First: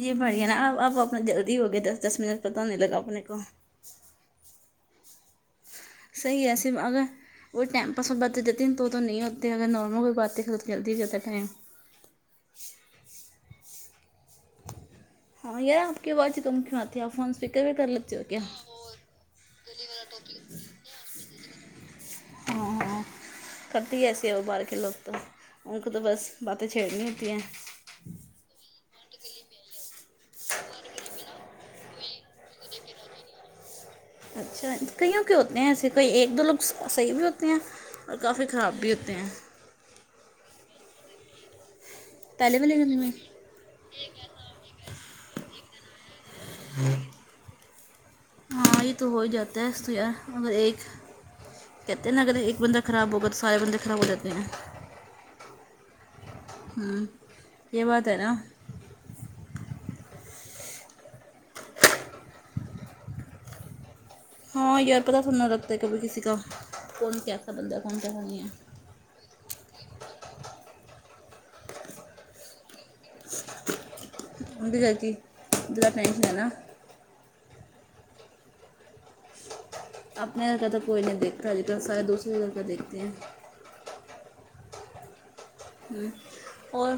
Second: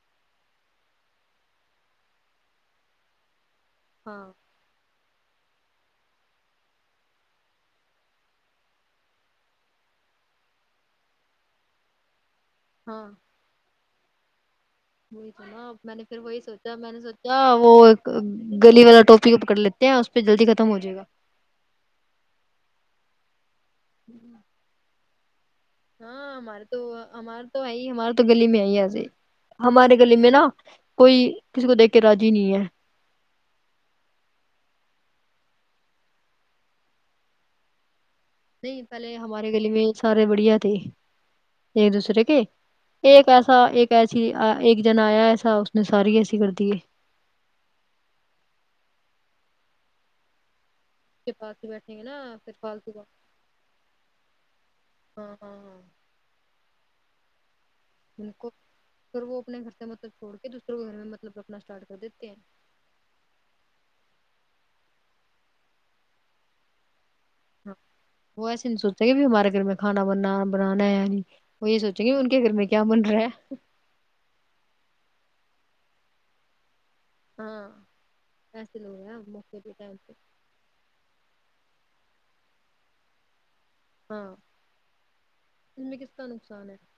یہ بڑھیا نا اب آپ اپنا جلدی ہو گے دس دس منٹ پتا نہیں لگا اپنے کو ہاں صحیح ہے سم اگر وہئی ٹائم پاس باتیں جاتی ہیں تو نہیں ہوتے ہیں اگر نارمل کوئی باتیں تو جلدی ہوجاتا ہے ٹائم ہاں وہی ہاں سنا یار میں آپ نے کی پھر آواز وہی کم سوچا کیوں میں آتی نے ہے آپ فون سوچا اسپیکر وہ پہ کر لیتے ہو کیا گلی والا ٹوپ پک اپ کر لیتے ہیں اس پہ جلدی ختم ہوجاۓگا ہ ہ کرتی ایسے ہو بار کے لوگ تو ان کو تو بس ہاں ہمارے باتیں تو چھیڑنی ہوتی ہیں ہمارے تو ہے ہی ہمارے تو گلی میں ہے ہی ایسے ہمارے گلی میں نا کوئی کسی کو دیکھ کے راضی نہیں ہے اچھا کئیوں کے ہوتے ہیں ایسے کوئی ایک دو لوگ صحیح بھی ہوتے ہیں اور کافی خراب نہیں بھی ہوتے پہلے ہیں ہمارے گلی میں سارے بڑھیا تھے ایک دوسرے کے پہلے والے گانے میں ایک ایس سا ایک ایسی ایک جنا آیا ایسا اس نے ساری ایسی کر دی ہاں یہ تو ہو ہی جاتا ہے تو یار اگر ایک کے پاس ہی بیٹھیں گے کہتے ہیں نا اگر پھر ایک بندہ فالتو کا خراب ہوگا تو سارے بندے خراب ہو جاتے ہیں ہاں ہاں ہاں ہوں یہ بات ہے ان نا کو پھر وہ اپنے گھر سے مطلب چھوڑ کے دوسروں کے گھر میں مطلب رکھنا اسٹارٹ کر دیتے ہیں ہاں یار پتا سننا لگتا ہے کبھی کسی کا کون کیس ہاں وہ سن چاہیے بھی ہمارے گھر میں کھانا بنا بنانا ہے یہ سوچیں گے ان کے گھر میں کیا بن رہا ہے ان بھی جاکیی ان کا [unintelligible] ہاں ایسے لوگ ہیں موقع بھی ٹائم پہ نہیں کا تو کوئی نہیں دیکھتا ہےلیکن سارے دوسروں کا دیکھتے ہیں ہاں اس میں ہ کس کا نقصان ہے اور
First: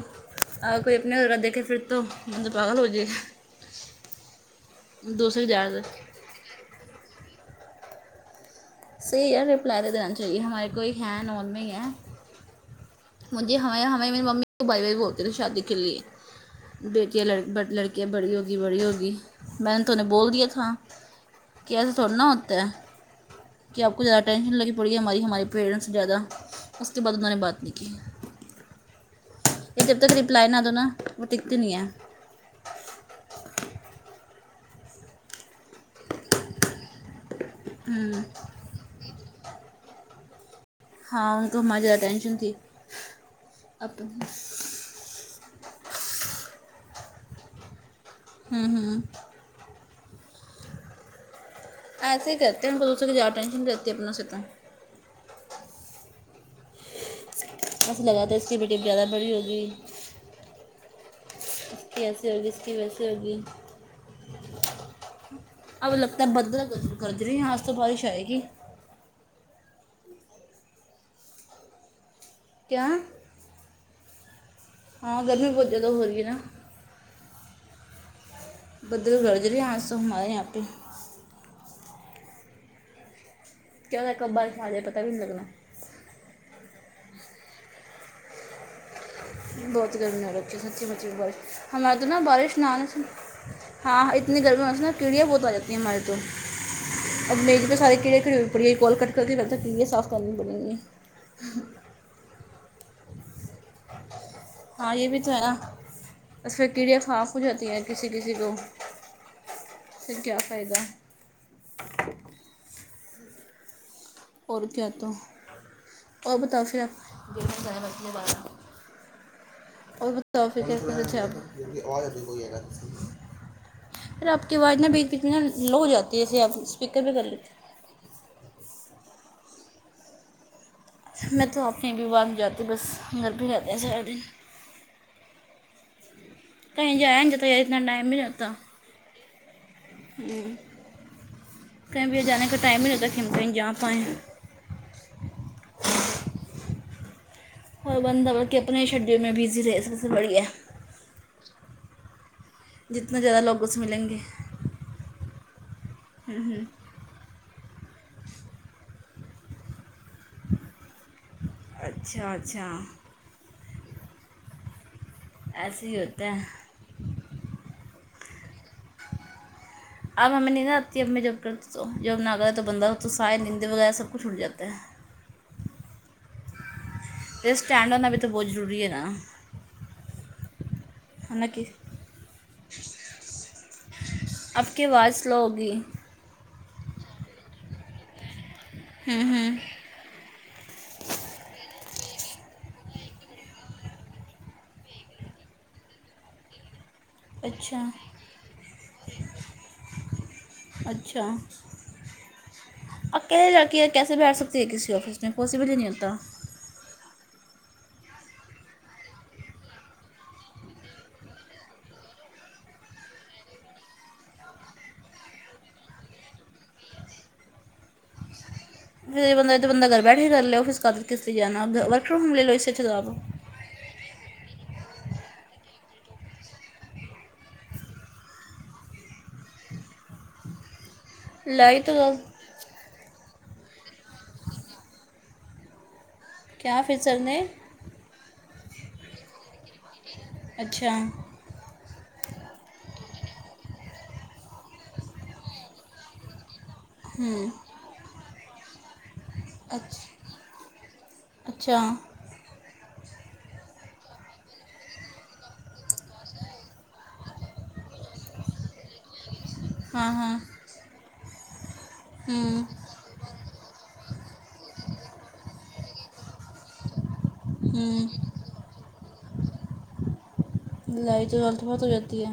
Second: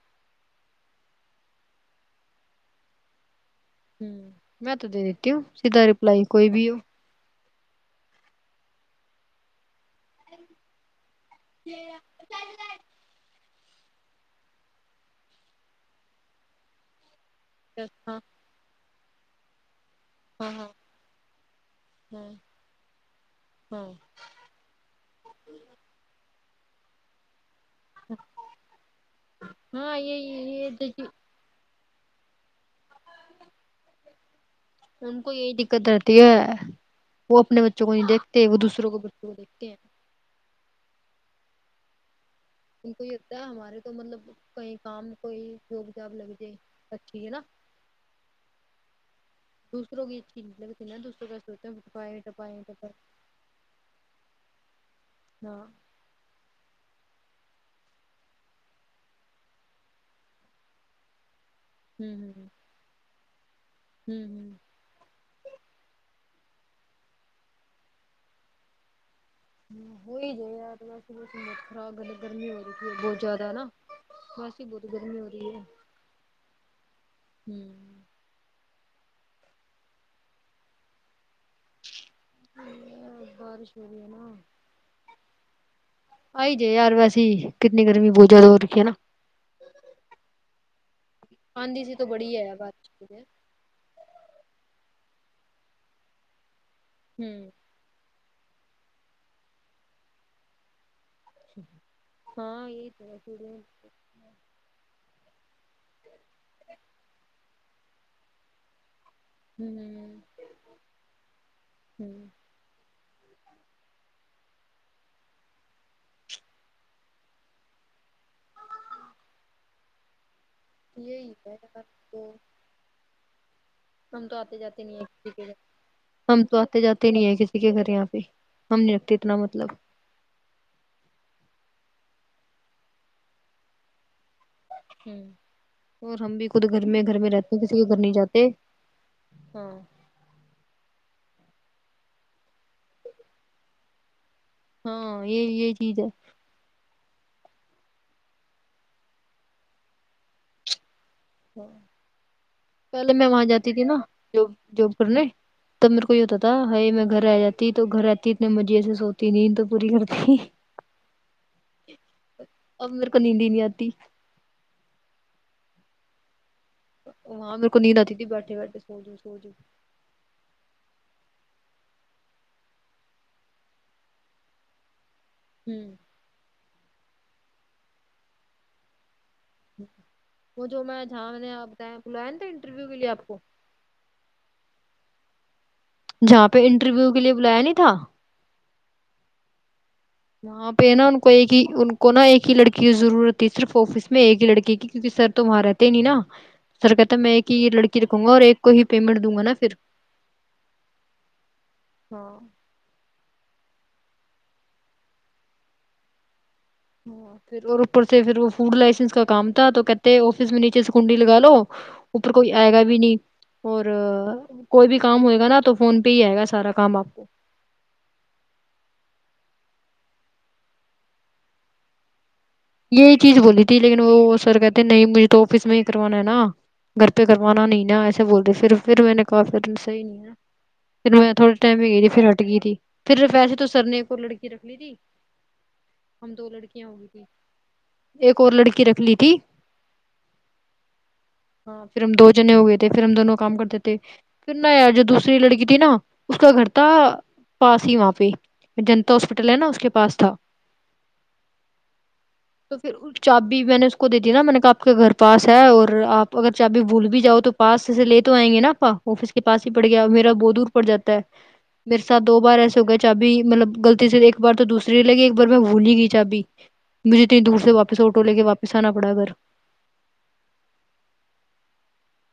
کوئی اپنےہ دیکھے پھر تو مندر پاگل ہو جائے گی ہوں میں تو دے دیتی ہوں سے سدا رپلائی کوئی بھی ہو صحیح یار رپلائی دے دینا چاہیے ہمارے کوئی ہے نارمل ہی ہے مجھے ہمے ہمے میری ممی بھائی بھی بولتے تھے شادی کے لیے بیٹی لک لڑکیاں ہاں بڑی ہوگی بڑی ہوگی میں نے تو انھیں بول دیا ہاں ہاں تھا کیا ایسا تھوڑا نا ہاں ہوتا ہے ہاں کیا آپ کو زیاد ٹینشن لگی پڑ گی ہماری ہمارے پیریٹس سے زیادہ اس کے بعد انہوں نے بات نہیں یہ جب ہاں تک یہ ریپلائ نا یہ دو نا دیکھیے وہ تٹکتی نہیں ہے ان کو یہی دکت رہتی ہے وہ اپنے بچوں کو نہیں ہیں دیکھتے وہ دوسروں کے بچوں کو دیکھتے ہیں ہاں ان کو مزہ آتا ہے ینشن ان کو یہ لگتا ہے ہمارے تو مطلب کہیں کام کوئی جوک جھاپ لگ جائے اچھی ہے نا ہوں ہوں دوسروں کی اچھی ملبتی نا دوسروں کا سوتےپیں ایسے ہی ٹپائےیں کرتے ہیں ان کو دوسروں کی زیادہ ٹینشن رہتی ہے اپنوں سے تو ہاں ایسے لگا تا اس کی بی ڈٹیم جگہ پڑھی ہوگی اس کی ہوں ایسی ہوگی اس کی ویسی ہوگی ہوں ہوں اب لگتا ہے بدلا گرج رہے ہیں یہ آج تو بارش آئے گی کیا [inaudible] خاسی ہی بہت گرمی ہاں ہو رہی ہے بہت زیادہ ہو رہی ہے نا ہو بدل گرج رہے ہیں آج تو ہمارے یہا پے ہم بارش ہو کیا رہی ہے نا بارش آرہی ہے پتا بھی نہیں لگنا آ ہی جاے یار ویسیے کتنی گرمی بہت زیادہ ہو رکھی ہے نا بہت گرمیاں رکھی ہے سچی مچی میں بارش اندھی سی ہمارے تو نا بڑی ہے بارش نہ بعد آنے سے ہاں اتنی گرمی ہوس نا کیڑیاں بہت آ جاتی ہیں ہماریے تو اب میے پہ سارے کیڑے کھی ہو پھر یہ کول کٹ کر کے پھر یہ صاف کرنی پڑ گے ہاں یہ تو ہاں یہ بھی تو ہے نا اس پہ کیڑیاں صاف ہو جاتی ہیں کسی کسی کو مے ہوں پھر کیا فائدہ اور کیا تو اور بتا فر اور بتا فر یہی ہے یار، تو [inaudible] ہم تو آتے جاتے نا نہیں ہیں بیچ بیچ کسی میں نا کے لو ہو جاتی ہے جیسے ہم آپ تو آتے اسپیکر جاتے پہ کر نہیں ہیں لیتے کسی کے گھر یہاں پہ ہم نہیں رکھتے اتنا مطلب میں تو اپنے بھیوار میں جاتی ہو بس گھر پے ہی رہتے ہیں سارے دن ہ اور ہم بھی خود گھر کہیں میں گھر جایا میں نہیں جاتا رہتے یار ہیں اتنا کسی کے گھر ٹائم نہیں جاتے ہاں ہوں کہیں بھی جانے کا ٹائم نہیں رہتا کہ ہم کہیں جا پائیں ہاں یہ یہ چیز ہے اور بندہ کتنے شیڈیول میں بزی رہے سب سے بڑھیا ہوں پہلے جتنا میں زیادہ وہاں لوگوں جاتی سے تھی نا ملیں گے جاب جاب کرنے تب میرے کو یہ ہوتا تھا ہیئ میں گھر آ جات تی تو گھر آتی اتنے مزے سے سوتی نہیں تو پوری گھر اچھا اچھا اب میرے کو نیند ہی نہیں آتی ایسے ہی ہوتا ہیں ہاں میرے کو نیند آتی تھی بیٹے بیٹھے سو جاو سو جاو اب ہمیں نہی آتی ہے اب میں جب کر تو جب نہ کرتا تو بندہ تو سائے نیند وغیرہ سب کچھ اٹھ جاتا ہے ہوں یہ سٹینڈ ہونا بھی تو بہت ضروری ہے نا وہ جو میں جہاں ہے میں نا نے کہ بتایا بلایا نا تھا انٹرویو کے لیے آپ کو آپ کی آواز سلو ہوگی جہاں پہ انٹرویو کے لیے بلایا نہیں تھا ہوں ہوں وہاں پہ نا ان کو ایک ہی ان کو نا ایک ہی لڑکی کی ضرورت تھی صرف آفس میں ایک ہی لڑکی کیونکہ سر تو وہاں رہت تے نہیں نا سر کہتا میں ایک ہی اچھا لڑکی رکھوں گا اور ایک کو ہی پیمنٹ دوں گا نا پھر اچھا ہاں اب کیسے جا کے کیسے بیٹھ سکتی ہے کسی آفس میں پاسیبل ہی نہیں ہوتا پھر اور اوپر سے پھر وہ فوڈ لائسنس کا کام تھا تو کہتے آفس میں نیچے سے کنڈی لگا لو اوپر کوئی آئے گا بھی نہیں اور کوئی بھی کام ہوئے گا نا تو فون پہ ہی آئے گا سارا کام آپ کو پھر یہ بند تو بند گھر بیٹھ کر لے آفس کادر کس جانا ورک فرام ہوم لو اس سے اچھا تو یہی آپ چیز بولی تھی لیکن وہ سر کہتے نہیں مجھے تو آفس میں ہی کروانا ہے نا گھر پہ کروانا نہیں نا ایسے بولتے پھر پھر میں نے کہا پھر صحیح نہیں ہے پھر میں تھوڑے ٹائم لائی ہی تو گئی تھی پھر ہٹ گئی تھی پھر پیسے تو سر نے کوئی لڑکی رکھ لی تھی ہم دو کیا لڑکیاں فر ہو گئی سر تھی نے ایک اور لڑکی رکھ لی تھی اچھا ہاں پھر ہم دو جنے ہو گئے تھے پھر ہم دونوں کام کرتے تھے پھر نایا جو دوسری لڑکی تھی نا اس کا گھر تھا ہوں پاس ہی وہاں پہ جنتا ہاسپٹل ہے نا اس کے اچھا پاس تھا اچھا تو پھر چابی میں نےاس کو دے دی نا میں نے کہ آپ کے گھر پاس ہے اور آپ اگر چابی بھول بھی جاؤ تو پاس سے لے تو آئیں گے نا پا آفس کے پاس ہی پڑ گیا ہاں میرا ہاں بہت دور پڑ جاتا ہے میرے ساتھ دو بار ہوں ایسے ہو گئے چابی مطلب غلطی سے ایک بار تو دوسری ہی لیگیی ایک بار میں بھول ہی گئی چابی مجھے اتنی دور سے واپس ہوں آٹو لے کے واپس آنا پڑا گھر لڑائی تو لط بہت ہو جاتی ہے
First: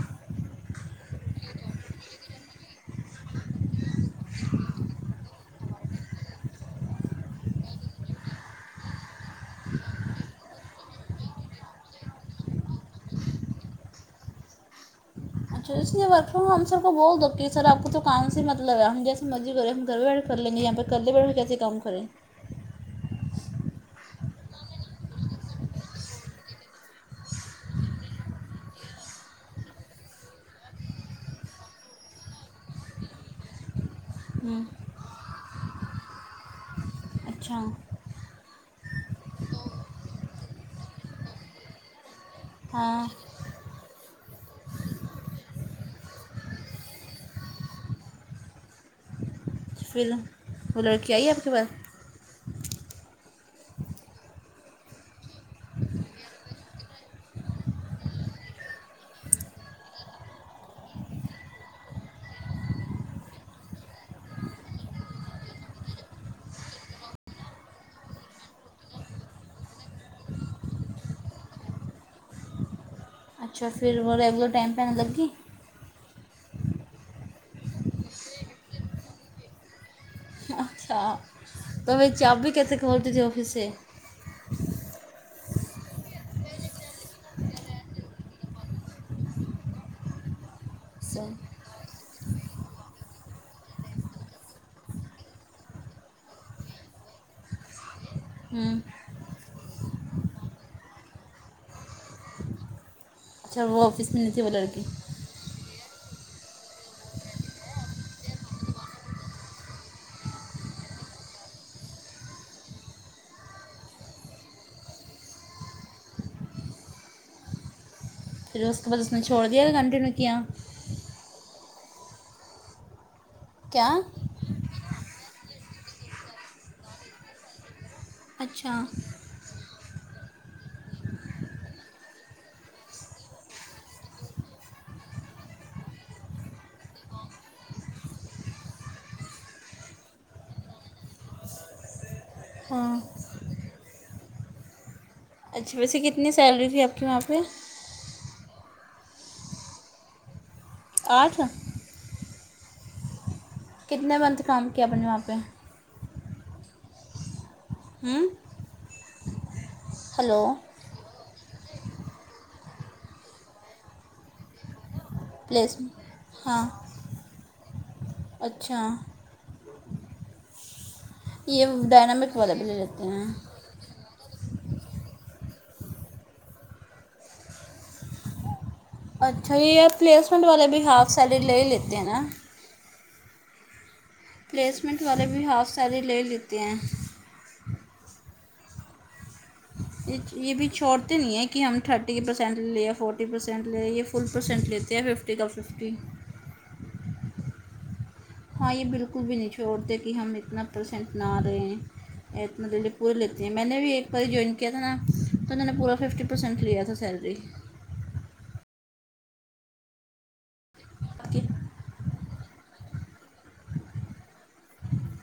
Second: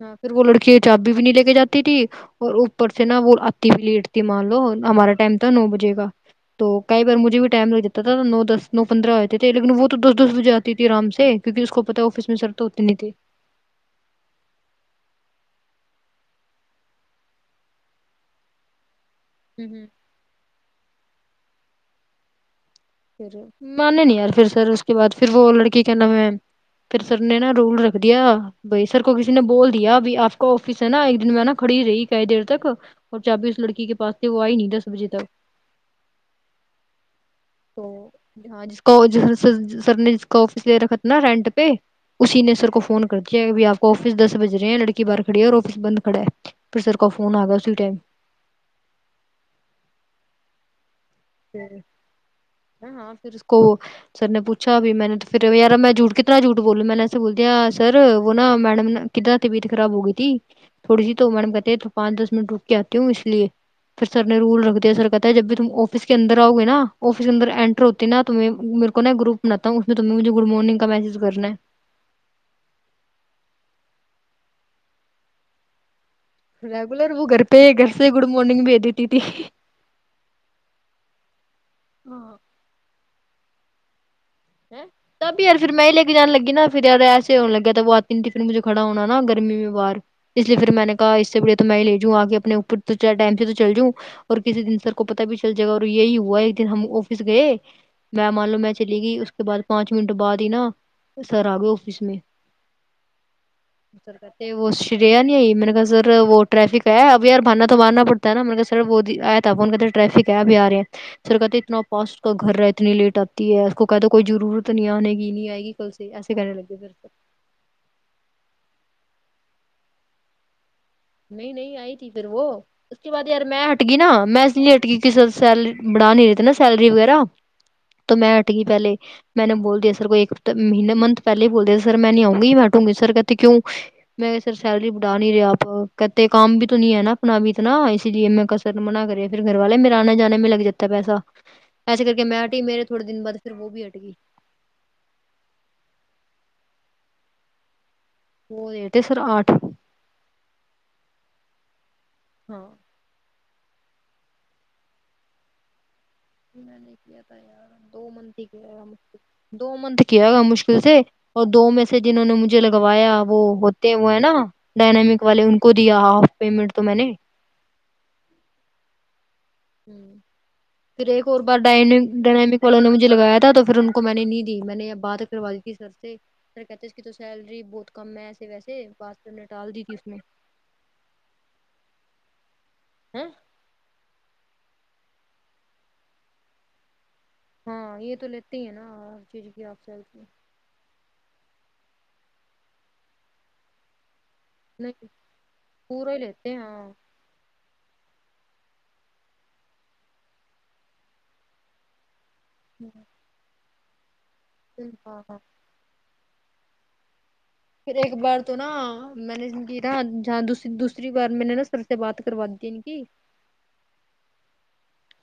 ہاں پھر وہ لڑکی چابی بھی نہیں لے کے جاتی تھی اور اوپر سے نا وہ آتی بھی لیٹ تھی مان لو ہمارا ٹائم تھا نو بجے کا تو کئی بار مجھے بھی ٹائم لگ جاتا تھا نو دس نو پندرہ ہوتے تھے لیکن وہ تو دس دس بجے آتی تھی آرام سے کیونکہ اس کو پتا آفس میں سر تو ہوتے نہیں تھے تو اس نے ورک فرام ہوم سب کو بول دو کہ سر آپ کو تو کام سے مطلب ہے ہم جیس ے مرضی کریں ہم گھر بھی بیٹھ کر لیں گے یہاں پہ کرلے بیٹھے کیسے کام کریں پھر مانے نہیں یار پھر سر اس کے بعد پھر وہ لڑکی کا نام ہے پھر سر نے نا رول رکھ دیا بھائی سر کو کسی نے بول دیا بھی آپ کا آفس ہے نا ایک دن میں نا کھڑی رہی کئی دیر تک اور چابی اس لڑکی کے پاس تھی وہ آئی ہوں نہیں دس بجے تک اچھا تو ہاں جس کو جس س کا سر نے جس کا آفس لے رکھا تھا نا رینٹ پہ اسی نے سر کو فون ہاں کرتا کے ابھی آپ کا آفس دس بج رہے ہیں لڑکی باہر کھڑی ہیں اور آفس بند پڑھا ہے پھر سر کا فون آ گیا اسی ٹائم پھر وہ لڑکی آئی آپ کے پاس پھر ہاں پھر اس کو سر نے پوچھا ابھی میں نے تو پھر یار م میں جھوٹ کتنا جھوٹ بولوں میں نے ایسے بول دیا سر وہ نا میڈم کتنا طبیعت خراب ہو گئی تھی تھوڑی سی تو میڈم کہتے ہیں تو پانچ دس منٹ رک کے آتی ہوں اس لیے پھر سر نے رول ر دیا سر کہ ہے جب بھی تم اس کے اندر آؤ گے نا آفس کے اندر انٹر ہوتی نا تو میں میر کو نہ گروپ بناتا ہو تمنے مجھے گڈ مورننگ کا میس ج کرنے ہے اچھا پھر وہ ریگولر ٹائم پہ آنے لگ گی ریگولر وہ گھر پ ہے گھر سے گڈ مارنگ بھج دیتی تھی اچھا تو بھئی ہاں چابی کیسے کھولتی تھی آفس سے کہ تبہی یار پھر میں ہی لے کے جان لگی نا پھر یاد ایسے ہونے لگے تو وہ آتی نہیں تھی پھر مجھے کھڑا ہونا نا گرمی میں وار اس لیے پھر میں نے کہا اس سے بڑھے تو میں لے جؤں آ کے اپنے اوپر تو ٹائم سے تو چل جؤں اور کسی دن سر کو پتا بھی چل جائے گا اور یہی ہوا ہے کے ہم آفس گئے میں مان لو میں ہوں چلی گئی اس کے بعد پانچ منٹ بعد ہی نا سر آ گئے آفس میں اچھا وہ آفس سر میں نہیں تھی کاتے وہ لڑکی شرییا نہیں میں نے کہ سر وہ ٹریفک ہے اب یار باننا تو مارنا پڑتا ہے نا مط [unintelligible] سر وہ آیا تھا ان کے ادھر ٹریفک ہے ابھی آ رہے ہیں سر کہتے ہیں اتنا پاسٹ کا گھر رہ اتنی لیٹ آتی ہے اس کو کہ تو کوئی ضرورت نہیں آنے کی نہیں آئے گی کل سے ایسے کہنے لگے پھر اس کے بعد اس نے چھوڑ دیا ک کنٹینیو کیا نی نی آئی تھی پھر وہ اس کے بعد یار میں ہٹ کیا گئی نا میں اس اک س سلری بڑھا نہیں رہتے نا سیلری وغیرہ تو میں ہٹ گئی اچھا پہلے میں نے بول دیا سر کو ایک ہفت مہینے منت پہلے بول دیا سر میں نہیں آؤ گی یہ وٹ [unintelligible] وں میں سر کہتے ہیں کیوں میں سر سیل [unintelligible] ری بٹا نہیں رہیاا آپ کہتے کام بھی تو نہیں ہے نا اپنا بھی اتنا اسی لیے می [unintelligible] منع کریے پھر گھر والے میرے آنے جانے میں لگ جات پیسا لیکے کے میں ہٹی میرے ہاں تھوڑے دن بعد پھر وہ بھی ھٹ گئی اچھا ویسے کتنی سیلری تھی آپ کے وہاں پہ وہ رہٹے [unintelligible] سر آٹھ آہا ہاں کتنے منتھ کام کیا اپ نے وہاں پہ میں نے کیا تھا یار دو ہوں منتھ ہی دو منتھ کیا ہلو مشکل سے اور دو میں سے جنہوں نے مجھے لگوایا وہ ہوتے ہوئے نا ڈائینامک والے ان کو پلیس دیا ہاف ہاں پیمنٹ تو میں نے اچھا ہ پھر ایک اور بار یہ ڈ ڈ ڈائنامک [unintelligible] والا ائمک بھی لے والوں نے مجھے لیتے ہیں لگایا تھا تو پھر میں نے نہیں دی میں نے بات کروا دی تھی سر سے کہتے اس کی تو سیلری بہت کم میںسے ویسے بات پھر نے اچھا ٹال دی یہ تھی اس میں پلیسمنٹ والے بھی ہاف سیلری لے لیتے ہیں نا ہ پلیسمنٹ والے بھی ہاف سیلری لے لیتے ہیں ہاں یہ تو لیتے ہی نا ہ چیز [unintelligible] کی آپ سیلری یہ یہ بھی چھوڑتے نہیں ہیں کہ ہم تھرٹی پرسینٹ لے یا فورٹی پرسینٹ لے فل پرسینٹ لیتے نہیں ہیں ففٹی کا ففٹی [unintelligible] ہاں یہ بالکل بھی نہیں چھوڑتے کہ ہم اتنا پرسینٹ نہ رہے ہیں پورے لی ج میں نے بھی ایک باری جوائن کیا تھا نا ہاں ہاں تو میں نے پورا ففٹی پرسینٹ لیا تھا سیلری پھر ایک بار تو نا میں نےی نا [unintelligible] جہاں دوسری بار میں نے نا سر سے بات کروا دی ان کی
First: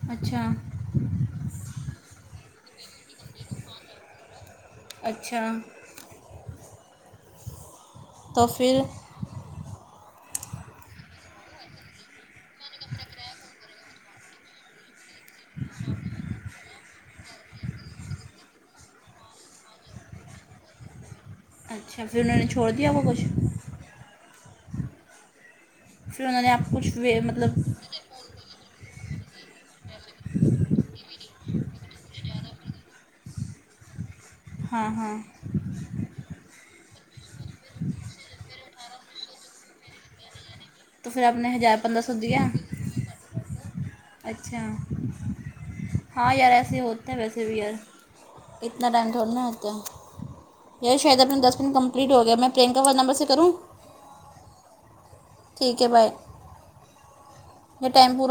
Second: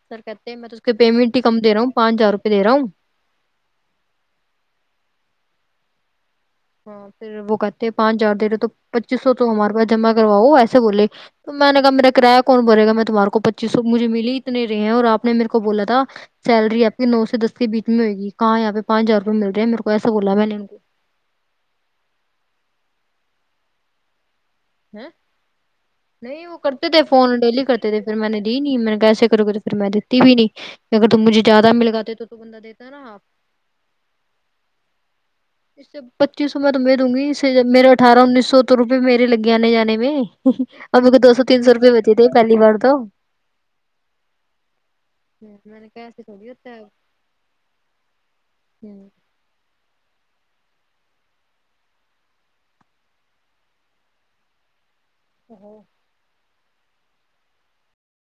سر اچھا کہتے ہیں میں تو اس کے پیمنٹ ہی کم دے رہا ہوں پانچ ہزار روپئے دے رہا ہوں اچھا ہاں پھر وہ کہتے ہیں پانچ ہزارے رہے تو پچیس سو تو ہمارے پاس جمع کرواؤ ویسے بولے تو میں نےا میرا کرایہ کون بولےا میں تمہار کو پچی سو مجھے ملی اتنےے ہیں اور آپ نے میرے کو بولا تھا سیلری آپ نو سے دس کے بیچ میں ہو گی کہاں پہانچ ہزار روپئے مل رہے ہیں میرے کو ایسا بلا میں نے ان کو پھر انہوں نے چھوڑ دیا ہوا کچھ ہ پھر انہوں نہیں نے وہ آپ کو کرتے کچھ تھے فون مطلب ڈیلی کرتے پھر میں نے دی نہیں میں نے کیسے کرو گے تو پھر میں دیتی بھی نہیں اگر تم مجھے زیادہ ملگاتے تو دیتا رہے ہاں ہاں یہ سب پچیس سو میں تمہیں دونگی میرے اٹھارہ انیس سو تو روپئے میرے لگے آنے جانے میں اور تو کو پھر دو آپ سو نے تین سو ہزار روپئے پندرہ بچے تھے دیا پہلی بار تو اچھا میں نے کہا ایسے ہاں تھوڑی یار ہوتا ایسے ہے ہوتے ہیں ویسے بھی یار اتنا ٹائم اب تھوڑنا ہوتا یہی شاید اپنا دس منٹ کمپلیٹ ہو گیا میں پرینکا وال نمبر سے کروں او ہو ٹھیک ہے بھائی یہ ٹم پورا